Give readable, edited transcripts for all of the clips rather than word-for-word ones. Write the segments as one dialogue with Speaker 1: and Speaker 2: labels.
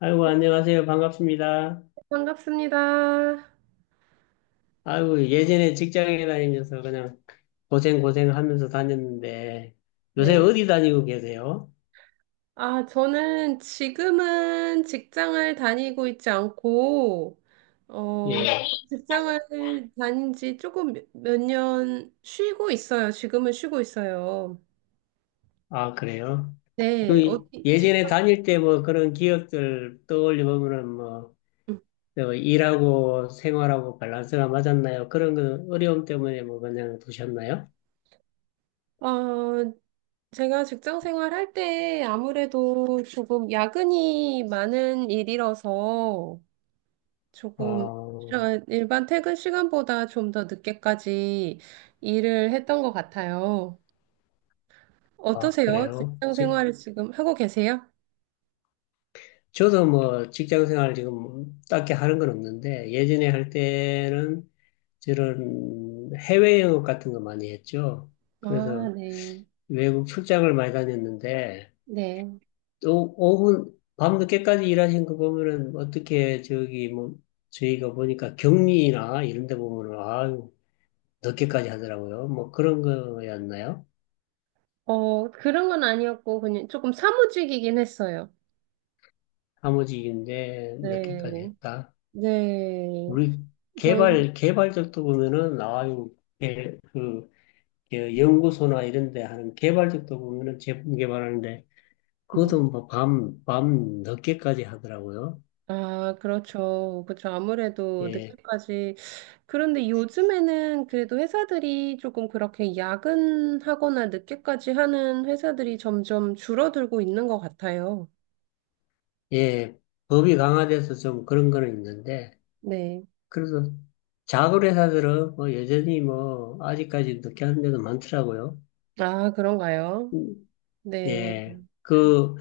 Speaker 1: 아이고, 안녕하세요. 반갑습니다.
Speaker 2: 반갑습니다.
Speaker 1: 아이고, 예전에 직장에 다니면서 그냥 고생고생 하면서 다녔는데, 요새
Speaker 2: 네.
Speaker 1: 어디 다니고 계세요?
Speaker 2: 아, 저는 지금은 직장을 다니고 있지 않고,
Speaker 1: 예.
Speaker 2: 조금 직장을 다닌 지 조금 몇 년 쉬고 있어요. 지금은 쉬고 있어요.
Speaker 1: 아, 그래요?
Speaker 2: 네.
Speaker 1: 그
Speaker 2: 어디,
Speaker 1: 예전에
Speaker 2: 직장,
Speaker 1: 다닐 때 뭐 그런 기억들 떠올려보면은 뭐,
Speaker 2: 음.
Speaker 1: 저 일하고 생활하고 밸런스가 맞았나요? 그런 거 어려움 때문에 뭐 그냥 두셨나요?
Speaker 2: 어, 제가 직장 생활할 때 아무래도 조금 야근이 많은 일이라서, 조금
Speaker 1: 어,
Speaker 2: 일반 퇴근 시간보다 좀 더 늦게까지 일을 했던 것 같아요.
Speaker 1: 아,
Speaker 2: 어떠세요?
Speaker 1: 그래요?
Speaker 2: 직장 생활을 지금 하고 계세요?
Speaker 1: 저도 뭐 직장 생활 지금 딱히 하는 건 없는데, 예전에 할 때는 저런 해외 영업 같은 거 많이 했죠.
Speaker 2: 아,
Speaker 1: 그래서
Speaker 2: 네.
Speaker 1: 외국 출장을 많이 다녔는데
Speaker 2: 네.
Speaker 1: 또 오후 밤늦게까지 일하신 거 보면은 어떻게 저기 뭐 저희가 보니까 격리나 이런 데 보면은 아유 늦게까지 하더라고요. 뭐 그런 거였나요?
Speaker 2: 그런 건 아니었고, 그냥 조금 사무직이긴 했어요.
Speaker 1: 사무직인데 늦게까지
Speaker 2: 네.
Speaker 1: 했다.
Speaker 2: 네.
Speaker 1: 우리
Speaker 2: 저희,
Speaker 1: 개발 개발적도 보면은 아유 그 연구소나 이런 데 하는 개발적도 보면은 제품 개발하는데
Speaker 2: 네.
Speaker 1: 그것도 뭐 밤 늦게까지 하더라고요.
Speaker 2: 아, 그렇죠. 그렇죠. 아무래도
Speaker 1: 예,
Speaker 2: 늦게까지. 그런데 요즘에는 그래도 회사들이 조금 그렇게 야근하거나 늦게까지 하는 회사들이 점점 줄어들고 있는 것 같아요.
Speaker 1: 예. 법이 강화돼서 좀 그런 거는 있는데,
Speaker 2: 네.
Speaker 1: 그래도 작은 회사들은 뭐 여전히 뭐 아직까지 늦게 하는 데도 많더라고요.
Speaker 2: 아, 그런가요? 네.
Speaker 1: 예. 그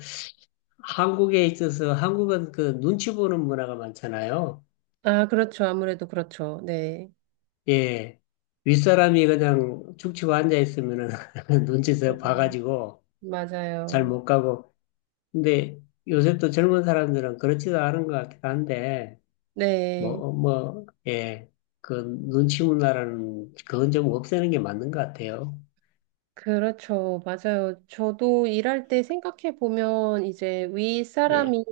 Speaker 1: 한국에 있어서 한국은 그 눈치 보는 문화가 많잖아요.
Speaker 2: 아, 그렇죠. 아무래도 그렇죠. 네.
Speaker 1: 예. 윗사람이 그냥 죽치고 앉아 있으면은 눈치서 봐가지고 잘
Speaker 2: 맞아요.
Speaker 1: 못 가고. 근데 요새 또 젊은 사람들은 그렇지도 않은 것 같긴 한데,
Speaker 2: 네.
Speaker 1: 뭐, 뭐, 예. 그 눈치 문화라는 그건 좀 없애는 게 맞는 것 같아요.
Speaker 2: 그렇죠. 맞아요. 저도 일할 때 생각해 보면 이제
Speaker 1: 예,
Speaker 2: 윗사람이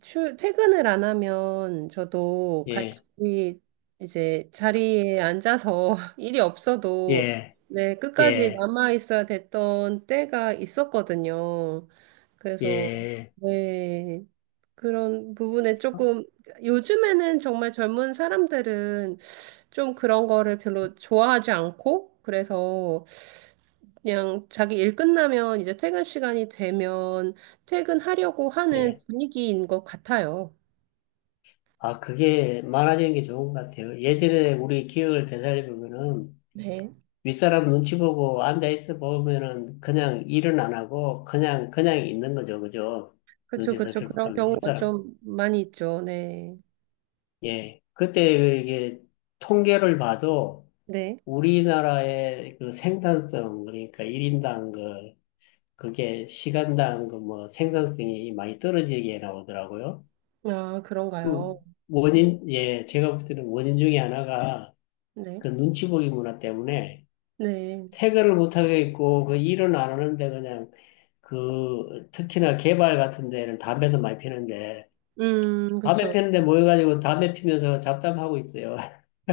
Speaker 2: 출, 퇴근을 안 하면 저도
Speaker 1: 예,
Speaker 2: 같이 이제 자리에 앉아서 일이 없어도
Speaker 1: 예,
Speaker 2: 네, 끝까지
Speaker 1: 예,
Speaker 2: 남아 있어야 됐던 때가 있었거든요. 그래서
Speaker 1: 예,
Speaker 2: 네, 그런 부분에 조금 요즘에는 정말 젊은 사람들은 좀 그런 거를 별로 좋아하지 않고 그래서 그냥 자기 일 끝나면 이제 퇴근 시간이 되면 퇴근하려고 하는
Speaker 1: 예.
Speaker 2: 분위기인 것 같아요.
Speaker 1: 아, 그게 많아지는 게 좋은 것 같아요. 예전에 우리 기억을 되살려보면은
Speaker 2: 네.
Speaker 1: 윗사람 눈치 보고 앉아있어 보면은 그냥 일은 안 하고 그냥, 그냥 있는 거죠. 그죠?
Speaker 2: 그쵸,
Speaker 1: 눈치
Speaker 2: 그쵸. 그런
Speaker 1: 살펴보면
Speaker 2: 경우가
Speaker 1: 윗사람.
Speaker 2: 좀 많이 있죠. 네.
Speaker 1: 예. 그때 이게 통계를 봐도
Speaker 2: 네.
Speaker 1: 우리나라의 그 생산성, 그러니까 일인당 그, 그게 시간당 그 뭐 생산성이 많이 떨어지게 나오더라고요.
Speaker 2: 아, 그런가요?
Speaker 1: 그
Speaker 2: 음,
Speaker 1: 원인, 예, 제가 볼 때는 원인 중에 하나가
Speaker 2: 네.
Speaker 1: 그 눈치 보기 문화 때문에
Speaker 2: 네.
Speaker 1: 퇴근을 못하게 있고 그 일은 안 하는데 그냥 그 특히나 개발 같은 데는 담배도 많이 피는데 담배
Speaker 2: 그쵸.
Speaker 1: 피는데 모여가지고 담배 피면서 잡담하고 있어요.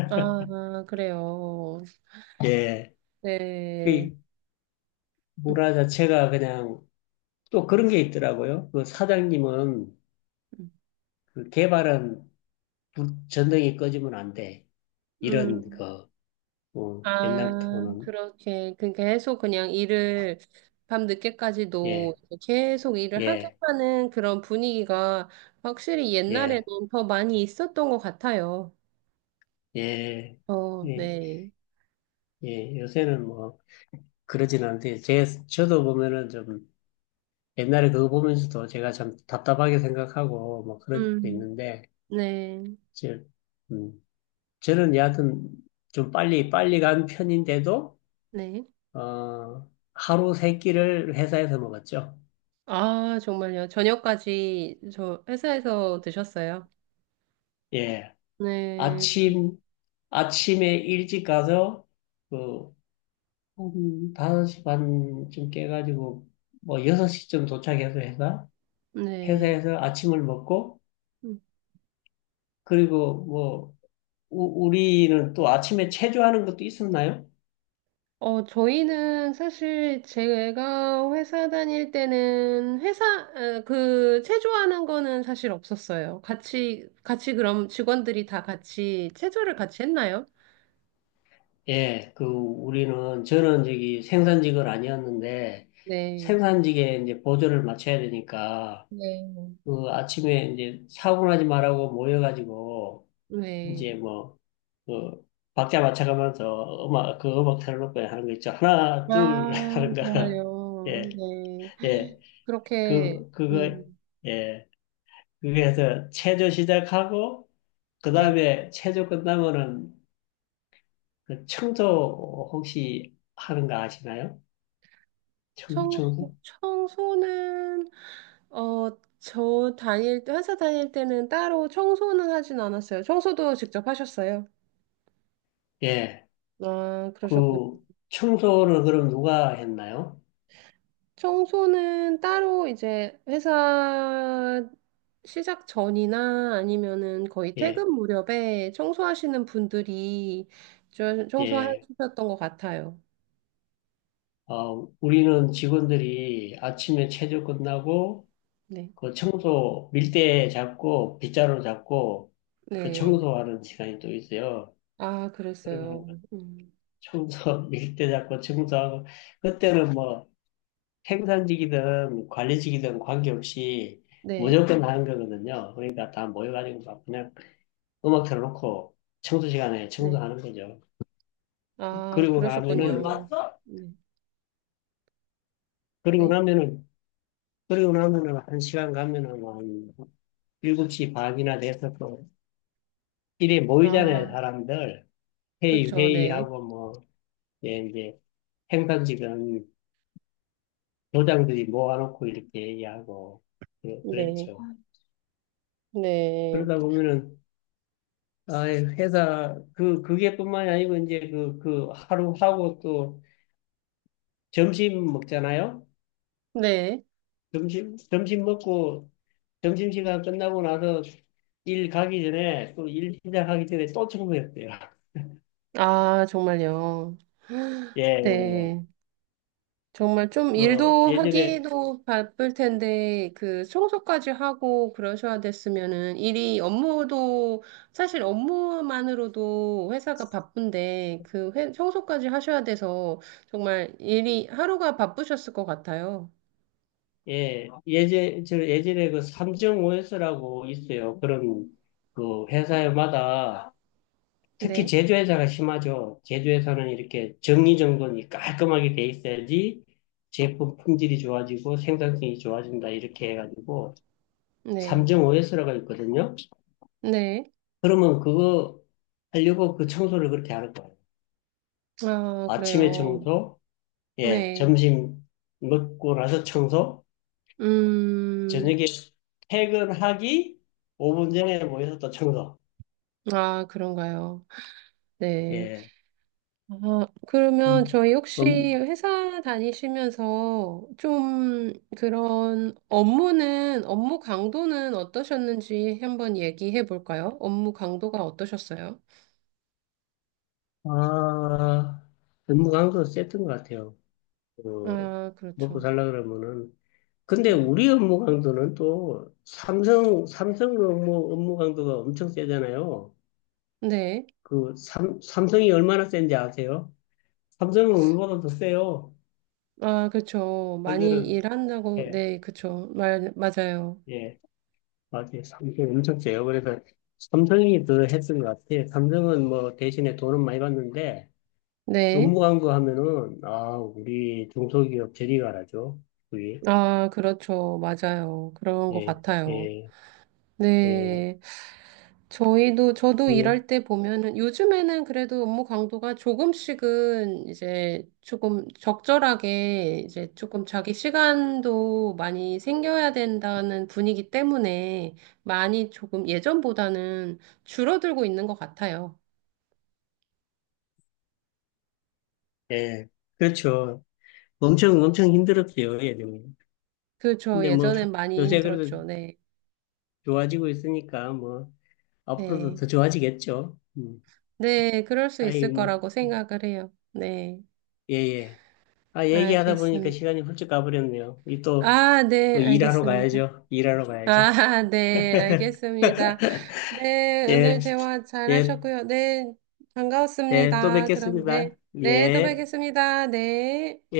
Speaker 2: 아, 그래요.
Speaker 1: 예.
Speaker 2: 네.
Speaker 1: 그
Speaker 2: 음,
Speaker 1: 문화 자체가 그냥 또 그런 게 있더라고요. 그 사장님은
Speaker 2: 음.
Speaker 1: 그 개발은 전등이 꺼지면 안 돼. 이런 그
Speaker 2: 음.
Speaker 1: 어,
Speaker 2: 아,
Speaker 1: 옛날부터는
Speaker 2: 그렇게, 그 계속 그냥 일을 밤늦게까지도
Speaker 1: 예,
Speaker 2: 계속 일을 하게
Speaker 1: 예,
Speaker 2: 하는 그런 분위기가 확실히 옛날에는
Speaker 1: 예,
Speaker 2: 더 많이 있었던 것 같아요.
Speaker 1: 예,
Speaker 2: 어,
Speaker 1: 예,
Speaker 2: 네.
Speaker 1: 예. 요새는 뭐 그러진 않대. 제 저도 보면은 좀 옛날에 그거 보면서도 제가 참 답답하게 생각하고 뭐 그런 적도
Speaker 2: 음,
Speaker 1: 있는데
Speaker 2: 네,
Speaker 1: 저, 음, 저는 여하튼 좀 빨리 빨리 간 편인데도
Speaker 2: 네.
Speaker 1: 어, 하루 세 끼를 회사에서 먹었죠.
Speaker 2: 아, 정말요. 저녁까지 저 회사에서 드셨어요?
Speaker 1: 예.
Speaker 2: 네,
Speaker 1: 아침, 아침에 일찍 가서, 그, 한 5시 반쯤 깨가지고, 뭐, 6시쯤 도착해서
Speaker 2: 네.
Speaker 1: 회사에서 아침을 먹고, 그리고 뭐, 우리는 또 아침에 체조하는 것도 있었나요?
Speaker 2: 저희는 사실 제가 회사 다닐 때는 회사, 어, 그, 체조하는 거는 사실 없었어요. 같이, 같이 그럼 직원들이 다 같이 체조를 같이 했나요?
Speaker 1: 예, 그, 우리는, 저는 저기 생산직은 아니었는데,
Speaker 2: 네.
Speaker 1: 생산직에 이제 보조를 맞춰야 되니까,
Speaker 2: 네.
Speaker 1: 그 아침에 이제 사고 나지 말라고 모여가지고,
Speaker 2: 네.
Speaker 1: 이제 뭐, 그 박자 맞춰가면서 음악 그 음악 틀어놓고 하는 거 있죠. 하나 둘
Speaker 2: 아,
Speaker 1: 하는 거. 예,
Speaker 2: 정말요. 네.
Speaker 1: 예.
Speaker 2: 그렇게,
Speaker 1: 그 그거 예. 그게 해서 체조 시작하고
Speaker 2: 네.
Speaker 1: 그다음에 체조 끝나면은 그 청소 혹시 하는 거 아시나요?
Speaker 2: 청소,
Speaker 1: 청소?
Speaker 2: 청소는, 어, 저 다닐 때, 회사 다닐 때는 따로 청소는 하진 않았어요. 청소도 직접 하셨어요?
Speaker 1: 예.
Speaker 2: 아, 그러셨군요.
Speaker 1: 그 청소는 그럼 누가 했나요?
Speaker 2: 청소는 따로 이제 회사 시작 전이나 아니면은 거의
Speaker 1: 예.
Speaker 2: 퇴근 무렵에 청소하시는 분들이 좀
Speaker 1: 예.
Speaker 2: 청소하셨던 것 같아요.
Speaker 1: 어, 우리는 직원들이 아침에 체조 끝나고
Speaker 2: 네.
Speaker 1: 그 청소 밀대 잡고 빗자루 잡고 그
Speaker 2: 네.
Speaker 1: 청소하는 시간이 또 있어요.
Speaker 2: 아,
Speaker 1: 그러면 그
Speaker 2: 그랬어요. 음.
Speaker 1: 청소 밀대 잡고 청소하고 그때는 뭐 생산직이든 관리직이든 관계없이
Speaker 2: 네.
Speaker 1: 무조건 하는 거거든요. 그러니까 다 모여가지고 막 그냥 음악 틀어놓고 청소 시간에
Speaker 2: 네.
Speaker 1: 청소하는 거죠.
Speaker 2: 아,
Speaker 1: 그리고 나면은
Speaker 2: 그러셨군요. 네.
Speaker 1: 그리고
Speaker 2: 네.
Speaker 1: 나면은, 그리고 나면은 한 시간 가면은 뭐한 7시 반이나 돼서 또 일에 모이잖아요,
Speaker 2: 아,
Speaker 1: 사람들.
Speaker 2: 그렇죠. 네.
Speaker 1: 회의하고 뭐 예, 이제 행단직은 도장들이 모아놓고 이렇게 얘기하고
Speaker 2: 네.
Speaker 1: 그랬죠. 아,
Speaker 2: 네.
Speaker 1: 그러다 보면은 아 회사 그게뿐만이 아니고 이제 그 하루 하고 또 점심 먹잖아요.
Speaker 2: 네.
Speaker 1: 점심 먹고 점심 시간 끝나고 나서 일 가기 전에 또 일 시작하기 전에 또 청소했대요.
Speaker 2: 아, 정말요.
Speaker 1: 예, 예.
Speaker 2: 네. 정말 좀
Speaker 1: 그
Speaker 2: 일도
Speaker 1: 예전에
Speaker 2: 하기도 바쁠 텐데, 그 청소까지 하고 그러셔야 됐으면은 일이 업무도, 사실 업무만으로도 회사가 바쁜데, 그 청소까지 하셔야 돼서 정말 일이 하루가 바쁘셨을 것 같아요.
Speaker 1: 예 예제 저 예전에 그 3.5S라고 있어요. 그런 그 회사마다 특히
Speaker 2: 네,
Speaker 1: 제조회사가 심하죠. 제조회사는 이렇게 정리정돈이 깔끔하게 돼 있어야지 제품 품질이 좋아지고 생산성이 좋아진다. 이렇게 해가지고
Speaker 2: 네,
Speaker 1: 3.5S라고 있거든요.
Speaker 2: 네.
Speaker 1: 그러면 그거 하려고 그 청소를 그렇게 하는 거예요.
Speaker 2: 아,
Speaker 1: 아침에
Speaker 2: 그래요.
Speaker 1: 청소, 예,
Speaker 2: 네.
Speaker 1: 점심 먹고 나서 청소,
Speaker 2: 음,
Speaker 1: 저녁에 퇴근하기 5분 전에 모여서 또 청소.
Speaker 2: 아, 그런가요. 네.
Speaker 1: 예.
Speaker 2: 아, 그러면
Speaker 1: 음,
Speaker 2: 저희 혹시
Speaker 1: 음,
Speaker 2: 회사 다니시면서 좀 그런 업무는, 업무 강도는 어떠셨는지 한번 얘기해 볼까요? 업무 강도가 어떠셨어요?
Speaker 1: 아, 업무 강도 셌던 것 같아요. 어,
Speaker 2: 아,
Speaker 1: 먹고
Speaker 2: 그렇죠.
Speaker 1: 살라 그러면은. 근데
Speaker 2: 음.
Speaker 1: 우리 업무 강도는 또 삼성 업무 강도가 엄청 세잖아요.
Speaker 2: 네.
Speaker 1: 그 삼성이 얼마나 센지 아세요? 삼성은 우리보다 더 세요.
Speaker 2: 아, 그렇죠. 많이
Speaker 1: 그들은,
Speaker 2: 일한다고,
Speaker 1: 예,
Speaker 2: 네, 그렇죠. 말, 맞아요.
Speaker 1: 예, 맞아요. 삼성이 엄청 세요. 그래서 삼성이 더 했던 것 같아요. 삼성은 뭐 대신에 돈은 많이 받는데
Speaker 2: 네.
Speaker 1: 업무 강도 하면은, 아, 우리 중소기업 저리 가라죠. 우리,
Speaker 2: 아, 그렇죠. 맞아요. 그런 것
Speaker 1: 예,
Speaker 2: 같아요.
Speaker 1: 예, 예.
Speaker 2: 네. 저희도, 저도
Speaker 1: 그,
Speaker 2: 일할 때 보면은 요즘에는 그래도 업무 강도가 조금씩은 이제 조금 적절하게 이제 조금 자기 시간도 많이 생겨야 된다는 분위기 때문에 많이 조금 예전보다는 줄어들고 있는 것 같아요.
Speaker 1: 예. 그렇죠. 엄청 엄청 힘들었어요, 예전에.
Speaker 2: 그렇죠.
Speaker 1: 근데 뭐
Speaker 2: 예전엔 많이
Speaker 1: 요새 그래도
Speaker 2: 힘들었죠. 네.
Speaker 1: 좋아지고 있으니까 뭐 앞으로도
Speaker 2: 네.
Speaker 1: 더 좋아지겠죠. 음.
Speaker 2: 네. 그럴 수
Speaker 1: 아이
Speaker 2: 있을
Speaker 1: 뭐
Speaker 2: 거라고 생각을 해요. 네.
Speaker 1: 예예. 아 얘기하다 보니까
Speaker 2: 알겠습니다.
Speaker 1: 시간이 훌쩍 가버렸네요. 이 또
Speaker 2: 아, 네.
Speaker 1: 일하러
Speaker 2: 알겠습니다.
Speaker 1: 가야죠. 일하러 가야죠.
Speaker 2: 아, 네, 알겠습니다. 네,
Speaker 1: 예,
Speaker 2: 오늘 대화 잘
Speaker 1: 예,
Speaker 2: 하셨고요. 네,
Speaker 1: 예, 또
Speaker 2: 반가웠습니다. 그럼 네,
Speaker 1: 뵙겠습니다.
Speaker 2: 네, 또
Speaker 1: 예,
Speaker 2: 뵙겠습니다. 네.
Speaker 1: 예.